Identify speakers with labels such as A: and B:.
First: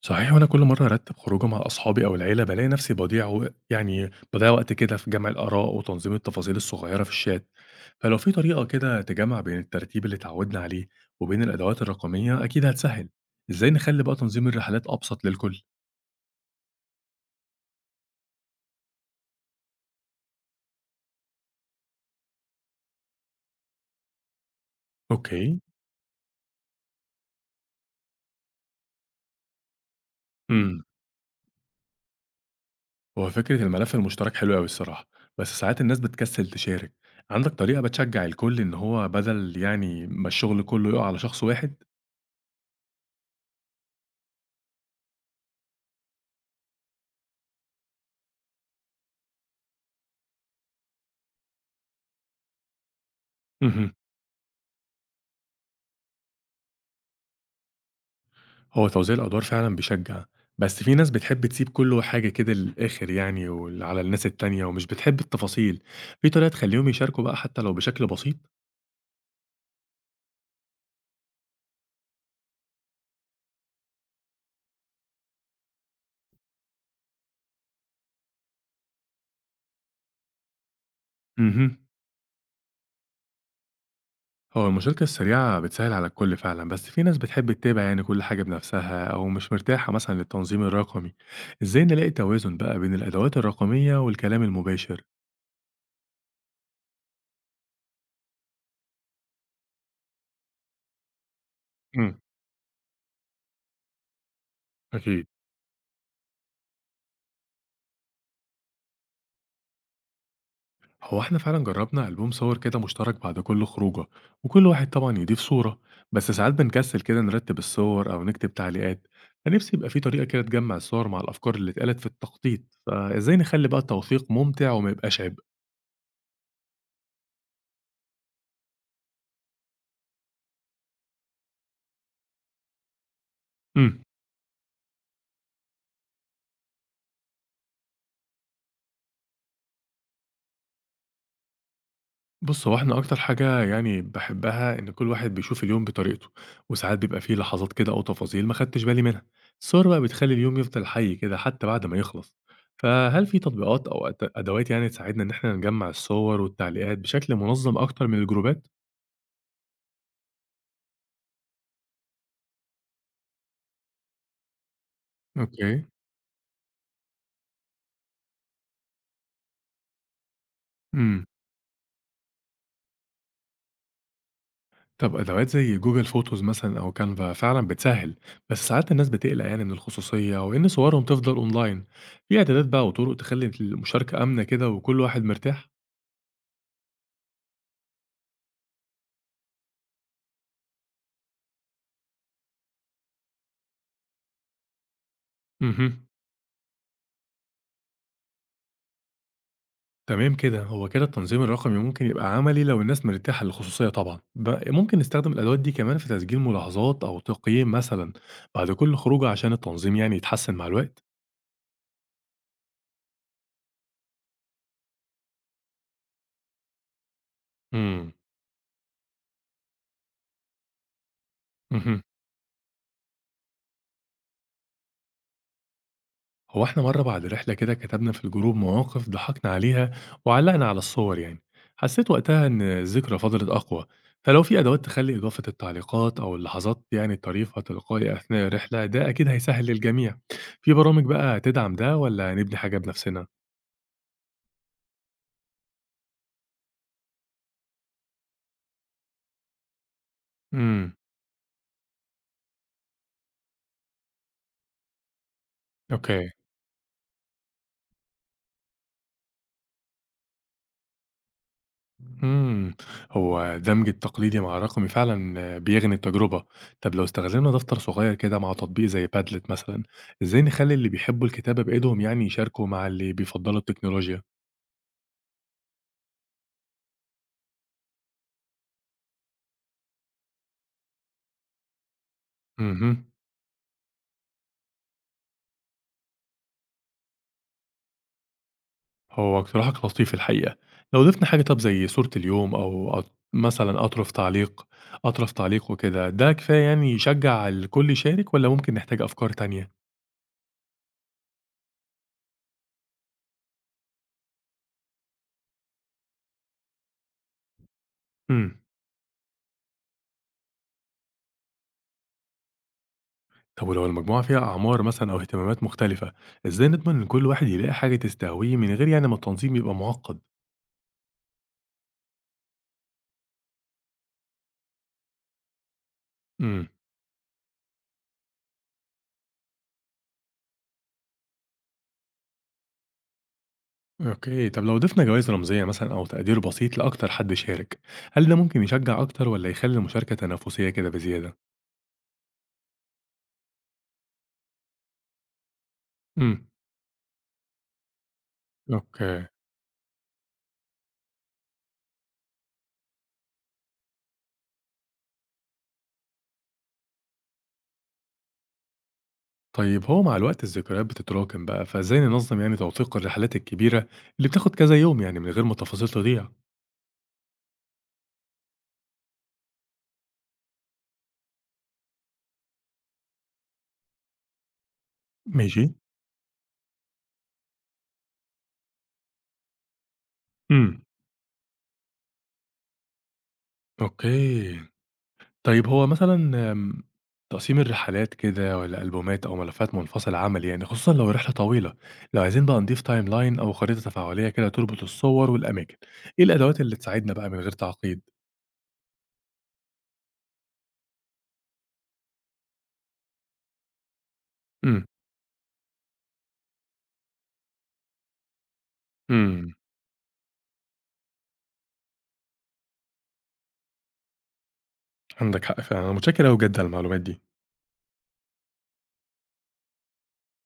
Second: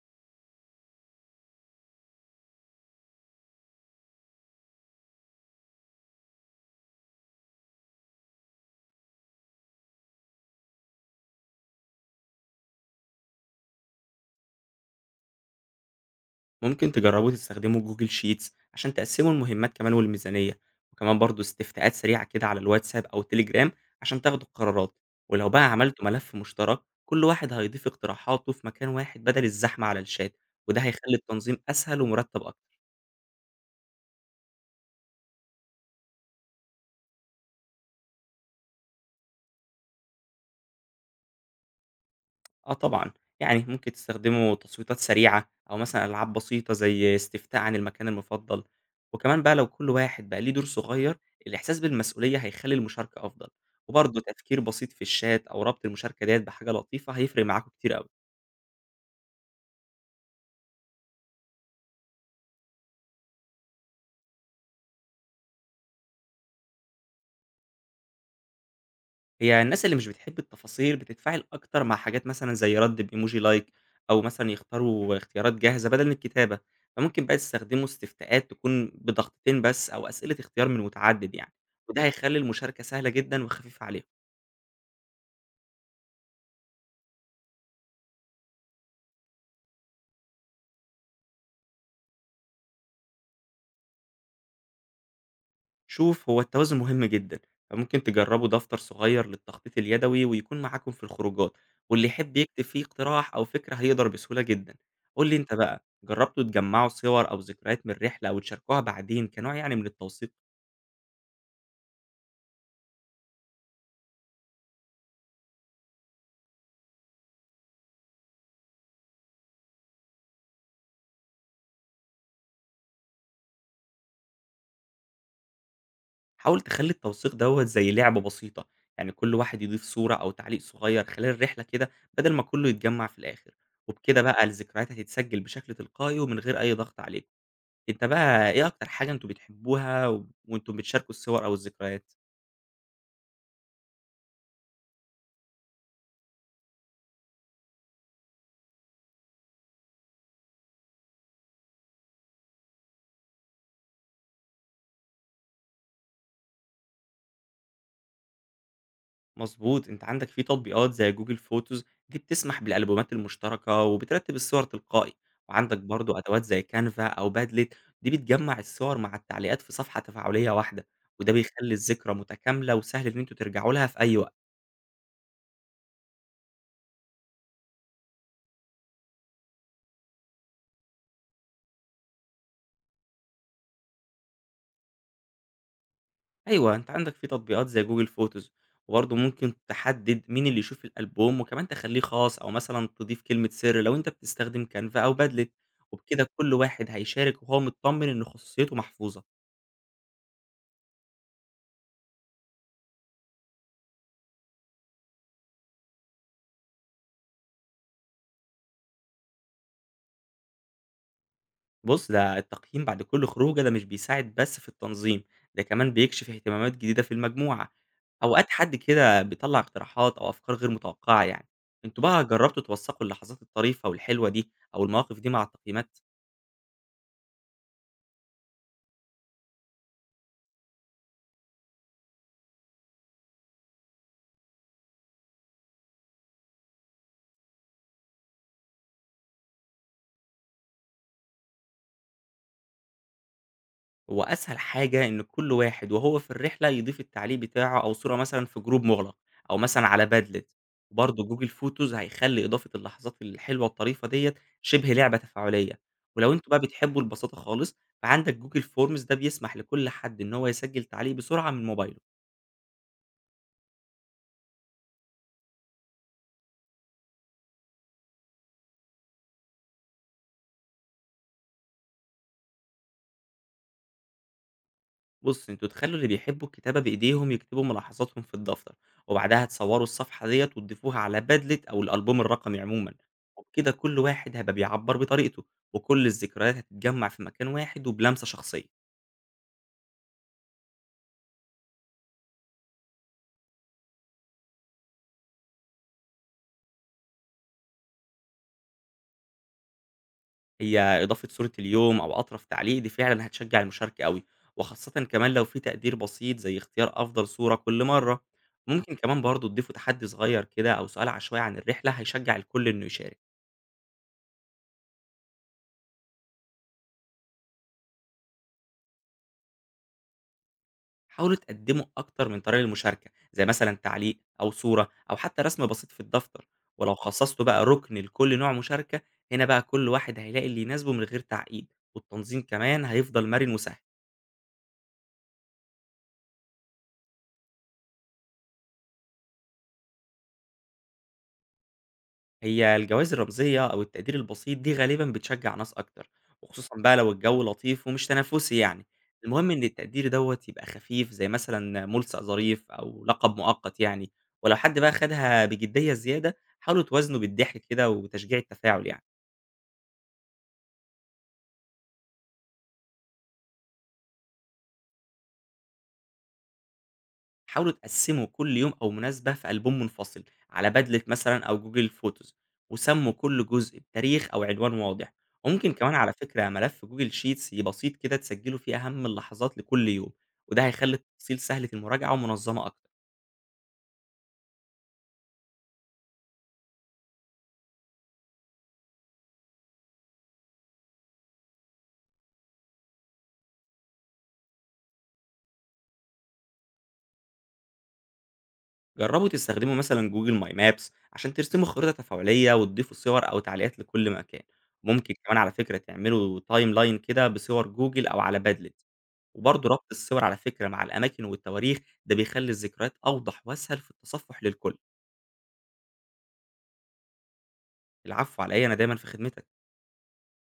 A: صحيح، وأنا كل مرة أرتب خروجة مع أصحابي أو العيلة بلاقي نفسي يعني بضيع وقت كده في جمع الآراء وتنظيم التفاصيل الصغيرة في الشات. فلو في طريقة كده تجمع بين الترتيب اللي اتعودنا عليه وبين الأدوات الرقمية أكيد هتسهل. إزاي نخلي بقى تنظيم الرحلات أبسط للكل؟
B: ممكن تجربوا تستخدموا جوجل شيتس عشان تقسموا المهمات كمان والميزانية. وكمان برضو استفتاءات سريعة كده على الواتساب أو تليجرام عشان تاخدوا القرارات. ولو
A: أوكي.
B: بقى عملتوا ملف مشترك، كل واحد هيضيف اقتراحاته في مكان واحد بدل الزحمة على الشات، وده
A: امم.
B: هيخلي التنظيم أسهل ومرتب أكتر.
A: هو فكرة الملف المشترك حلوة أوي الصراحة، بس ساعات الناس بتكسل تشارك. عندك طريقة بتشجع الكل إن هو بدل يعني ما الشغل كله يقع على شخص واحد؟
B: آه طبعًا، ممكن تستخدموا تصويتات سريعة، أو مثلًا ألعاب بسيطة زي استفتاء عن المكان المفضل، وكمان بقى لو كل واحد بقى ليه دور صغير، الإحساس بالمسؤولية هيخلّي المشاركة أفضل،
A: مهم.
B: وبرضه تفكير بسيط في الشات أو ربط المشاركة ديّة بحاجة لطيفة هيفرق معاكم كتير أوي.
A: هو توزيع الأدوار فعلًا بيشجّع، بس في ناس بتحب تسيب كل حاجة كده للآخر يعني وال على الناس التانية ومش بتحب التفاصيل، في طريقة تخلّيهم يشاركوا بقى حتى لو بشكل بسيط؟
B: هي الناس اللي مش بتحب التفاصيل بتتفاعل أكتر مع حاجات مثلًا زي رَد بإيموجي لايك أو مثلًا يختاروا اختيارات جاهزة بدل من الكتابة، فممكن بقى تستخدموا استفتاءات تكون بضغطتين بس أو أسئلة اختيار من متعدد،
A: اهم.
B: وده هيخلّي المشاركة سهلة جدًا وخفيفة عليهم.
A: هو المشاركة السريعة بتسهّل على الكل فعلًا، بس في ناس بتحب تتابع يعني كل حاجة بنفسها أو مش مرتاحة مثلًا للتنظيم الرقمي، إزاي نلاقي توازن بقى بين الأدوات الرقمية والكلام المباشر؟
B: شوف، هو التوازن مهم جدًا، فممكن تجربوا دفتر صغير للتخطيط اليدوي ويكون معاكم في الخروجات، واللي
A: إمم.
B: يحب يكتب فيه اقتراح أو فكرة هيقدر بسهولة جدًا. قُل
A: أكيد.
B: لي أنت بقى، جربتوا تجمعوا صور أو ذكريات من الرحلة وتشاركوها بعدين كنوع من التوثيق؟
A: هو احنا فعلا جربنا ألبوم صور كده مشترك بعد كل خروجة، وكل واحد طبعا يضيف صورة، بس ساعات بنكسل كده نرتب الصور أو نكتب تعليقات، فنفسي يبقى في طريقة كده تجمع الصور مع الأفكار اللي اتقالت في التخطيط. فإزاي نخلي بقى التوثيق ممتع وما يبقاش عبء؟
B: حاول تخلّي التوثيق دوّة زي لعبة بسيطة، كل واحد يضيف صورة أو تعليق صغير خلال الرحلة كده بدل ما كله يتجمّع في الآخر،
A: امم.
B: وبكده بقى الذكريات هتتسجل بشكل تلقائي ومن غير أي ضغط عليكم. أنت بقى إيه أكتر حاجة أنتم بتحبوها وأنتم بتشاركوا الصور أو الذكريات؟
A: بُص، هو إحنا أكتر حاجة يعني باحبها إن كل واحد بيشوف اليوم بطريقته، وساعات بيبقى في لحظات كده أو تفاصيل ما خدتش بالي منها، الصور بقى بتخلّي اليوم يفضل حي كده حتى بعد ما يخلص، فهل في تطبيقات أو أدوات يعني تساعدنا إن إحنا نجمّع الصور والتعليقات بشكل منظم أكتر من الجروبات؟
B: مضبوط، أنت عندك في تطبيقات زي Google Photos، دي بتسمح بالألبومات المشتركة وبترتب الصور تلقائي، وعندك
A: أوكي.
B: برضه أدوات زي Canva أو Padlet، دي بتجمّع الصور مع التعليقات في صفحة تفاعلية واحدة،
A: إمم.
B: وده بيخلّي الذكرى متكاملة وسهل إن أنتم ترجعوا لها في أي وقت.
A: طب أدوات زي Google Photos مثلًا أو Canva فعلًا بتسهّل، بس ساعات الناس بتقلق يعني من الخصوصية وإن صورهم تفضل أونلاين، في إعدادات بقى وطرق تخلّي المشاركة آمنة كده وكل واحد مرتاح؟
B: أيوه، أنت عندك في تطبيقات زي Google Photos، وبرضه ممكن تحدد مين اللي يشوف الألبوم وكمان تخلّيه خاص أو مثلًا تضيف كلمة سر لو أنت بتستخدم Canva أو Padlet،
A: اهم.
B: وبكده كل واحد هيشارك وهو متطمن إن خصوصيته محفوظة.
A: تمام كده، هو كده التنظيم الرقمي ممكن يبقى عملي لو الناس مرتاحة للخصوصية طبعًا، ممكن نستخدم الأدوات دي كمان في تسجيل ملاحظات أو تقييم مثلًا بعد كل خروجة عشان التنظيم يعني يتحسن مع الوقت.
B: بُص، ده التقييم بعد كل خروجة ده مش بيساعد بس في التنظيم، ده كمان بيكشف اهتمامات جديدة في المجموعة.
A: امم.
B: أوقات حد كده بيطلّع اقتراحات أو أفكار غير متوقعة. أنتم
A: اهم.
B: بقى جربتوا توثقوا اللحظات الطريفة والحلوة دي أو المواقف دي مع التقييمات؟
A: هو إحنا مرة بعد رحلة كده كتبنا في الجروب مواقف ضحكنا عليها وعلقنا على الصور يعني، حسيت وقتها إن الذكرى فضلت أقوى، فلو في أدوات تخلي إضافة التعليقات أو اللحظات يعني الطريفة تلقائي أثناء الرحلة ده أكيد هيسهل للجميع، في برامج بقى تدعم ده والّا هنبني حاجة بنفسنا؟
B: هو أسهل حاجة إن كل واحد وهو في الرحلة يضيف التعليق بتاعه أو صورة مثلًا في جروب مغلق، أو مثلًا على Padlet.
A: إمم.
B: وبرضه Google Photos هيخلّي إضافة اللحظات الحلوة الطريفة ديّة شبه لعبة تفاعلية.
A: أوكي.
B: ولو أنتم بقى بتحبوا البساطة خالص، فعندك Google Forms، ده بيسمح لكل حد إن هو يسجل تعليق بسرعة من موبايله.
A: إمم. هو دمج التقليدي مع الرقمي فعلًا بيغني التجربة. طب لو استخدمنا دفتر صغير كده مع تطبيق زي padlet مثلًا، إزاي نخلّي اللي بيحبوا الكتابة بإيدهم يعني يشاركوا مع اللي بيفضّلوا التكنولوجيا؟
B: بُص، أنتم تخلّوا اللي بيحبوا الكتابة بإيديهم يكتبوا ملاحظاتهم في الدفتر، وبعدها تصوروا الصفحة ديّة وتضيفوها على Padlet أو الألبوم الرقمي عمومًا،
A: اهم.
B: وبكده كل واحد هيبقى بيعبّر بطريقته، وكل الذكريات هتتجمّع في مكان واحد وبلمسة شخصية.
A: هو اقتراحك لطيف الحقيقة. لو ضفنا حاجة طب زي صورة اليوم أو مثلًا أطرف تعليق وكده، ده كفاية يعني يشجّع الكل يشارك والّا ممكن نحتاج أفكار تانية؟
B: هي إضافة صورة اليوم أو أطرف تعليق دي فعلًا هتشجّع المشاركة أوي، وخاصةً كمان لو في تقدير بسيط زي اختيار أفضل صورة كل مرة.
A: إمم.
B: ممكن كمان برضه تضيفوا تحدي صغير كده أو سؤال عشوائي عن الرحلة هيشجّع الكل إنه يشارك.
A: طب ولو المجموعة فيها أعمار مثلا أو اهتمامات مختلفة، إزاي نضمن إن كل واحد يلاقي حاجة تستهويه من غير يعني ما التنظيم يبقى معقد؟
B: حاولوا تقدموا أكتر من طريقة للمشاركة، زي مثلًا تعليق أو صورة أو حتى رسم بسيط في الدفتر،
A: امم.
B: ولو خصصتوا بقى ركن لكل نوع مشاركة، هنا بقى كل واحد هيلاقي اللي يناسبه من غير تعقيد، والتنظيم كمان هيفضل مرن وسهل.
A: أوكي، طب لو ضفنا جوائز رمزية مثلا أو تقدير بسيط لأكتر حد شارك، هل ده ممكن يشجع أكتر ولا يخلي المشاركة تنافسية كده بزيادة؟
B: هي الجوائز الرمزية أو التقدير البسيط دي غالبًا بتشجع ناس أكتر،
A: امم.
B: وخصوصًا بقى لو الجو لطيف ومش تنافسي.
A: أوكي.
B: المهم إن التقدير دوّة يبقى خفيف زي مثلًا ملصق ظريف أو لقب مؤقت، ولو حد بقى خدها بجدية زيادة، حاولوا توازنوا بالضحك كده وتشجيع التفاعل.
A: طيب هو مع الوقت الذكريات بتتراكم بقى، فإزاي ننظم يعني توثيق الرحلات الكبيرة اللي بتاخد كذا يوم يعني من غير ما التفاصيل تضيع؟
B: حاولوا تقسموا كل يوم أو مناسبة في ألبوم منفصل على بدلة مثلًا أو جوجل فوتوز، وسموا كل جزء بتاريخ أو عنوان واضح.
A: ماشي؟
B: وممكن كمان على فكرة ملف جوجل شيتس بسيط كده تسجلوا فيه أهم اللحظات لكل يوم، وده
A: امم.
B: هيخلي التفاصيل سهلة المراجعة ومنظمة أكتر.
A: أوكي. طيب هو مثلًا آمم، تقسيم الرحلات كده والّا ألبومات أو ملفات منفصل عمل يعني، خصوصًا لو الرحلة طويلة، لو عايزين بقى نضيف timeline أو خريطة تفاعلية كده تربط الصور والأماكن، إيه الأدوات اللي تساعدنا بقى من غير تعقيد؟
B: جربوا تستخدموا مثلا جوجل ماي مابس عشان ترسموا خريطة تفاعلية وتضيفوا صور أو تعليقات لكل مكان.
A: إمم.
B: ممكن كمان على فكرة تعملوا تايم لاين كده بصور جوجل أو على بادلت.
A: إمم.
B: وبرضه ربط الصور على فكرة مع الأماكن والتواريخ ده بيخلي الذكريات أوضح وأسهل في التصفح للكل.
A: عندك حق فعلًا، أنا متشكر أوي بجد على المعلومات دي.
B: العفو عليا، أنا دايما في خدمتك.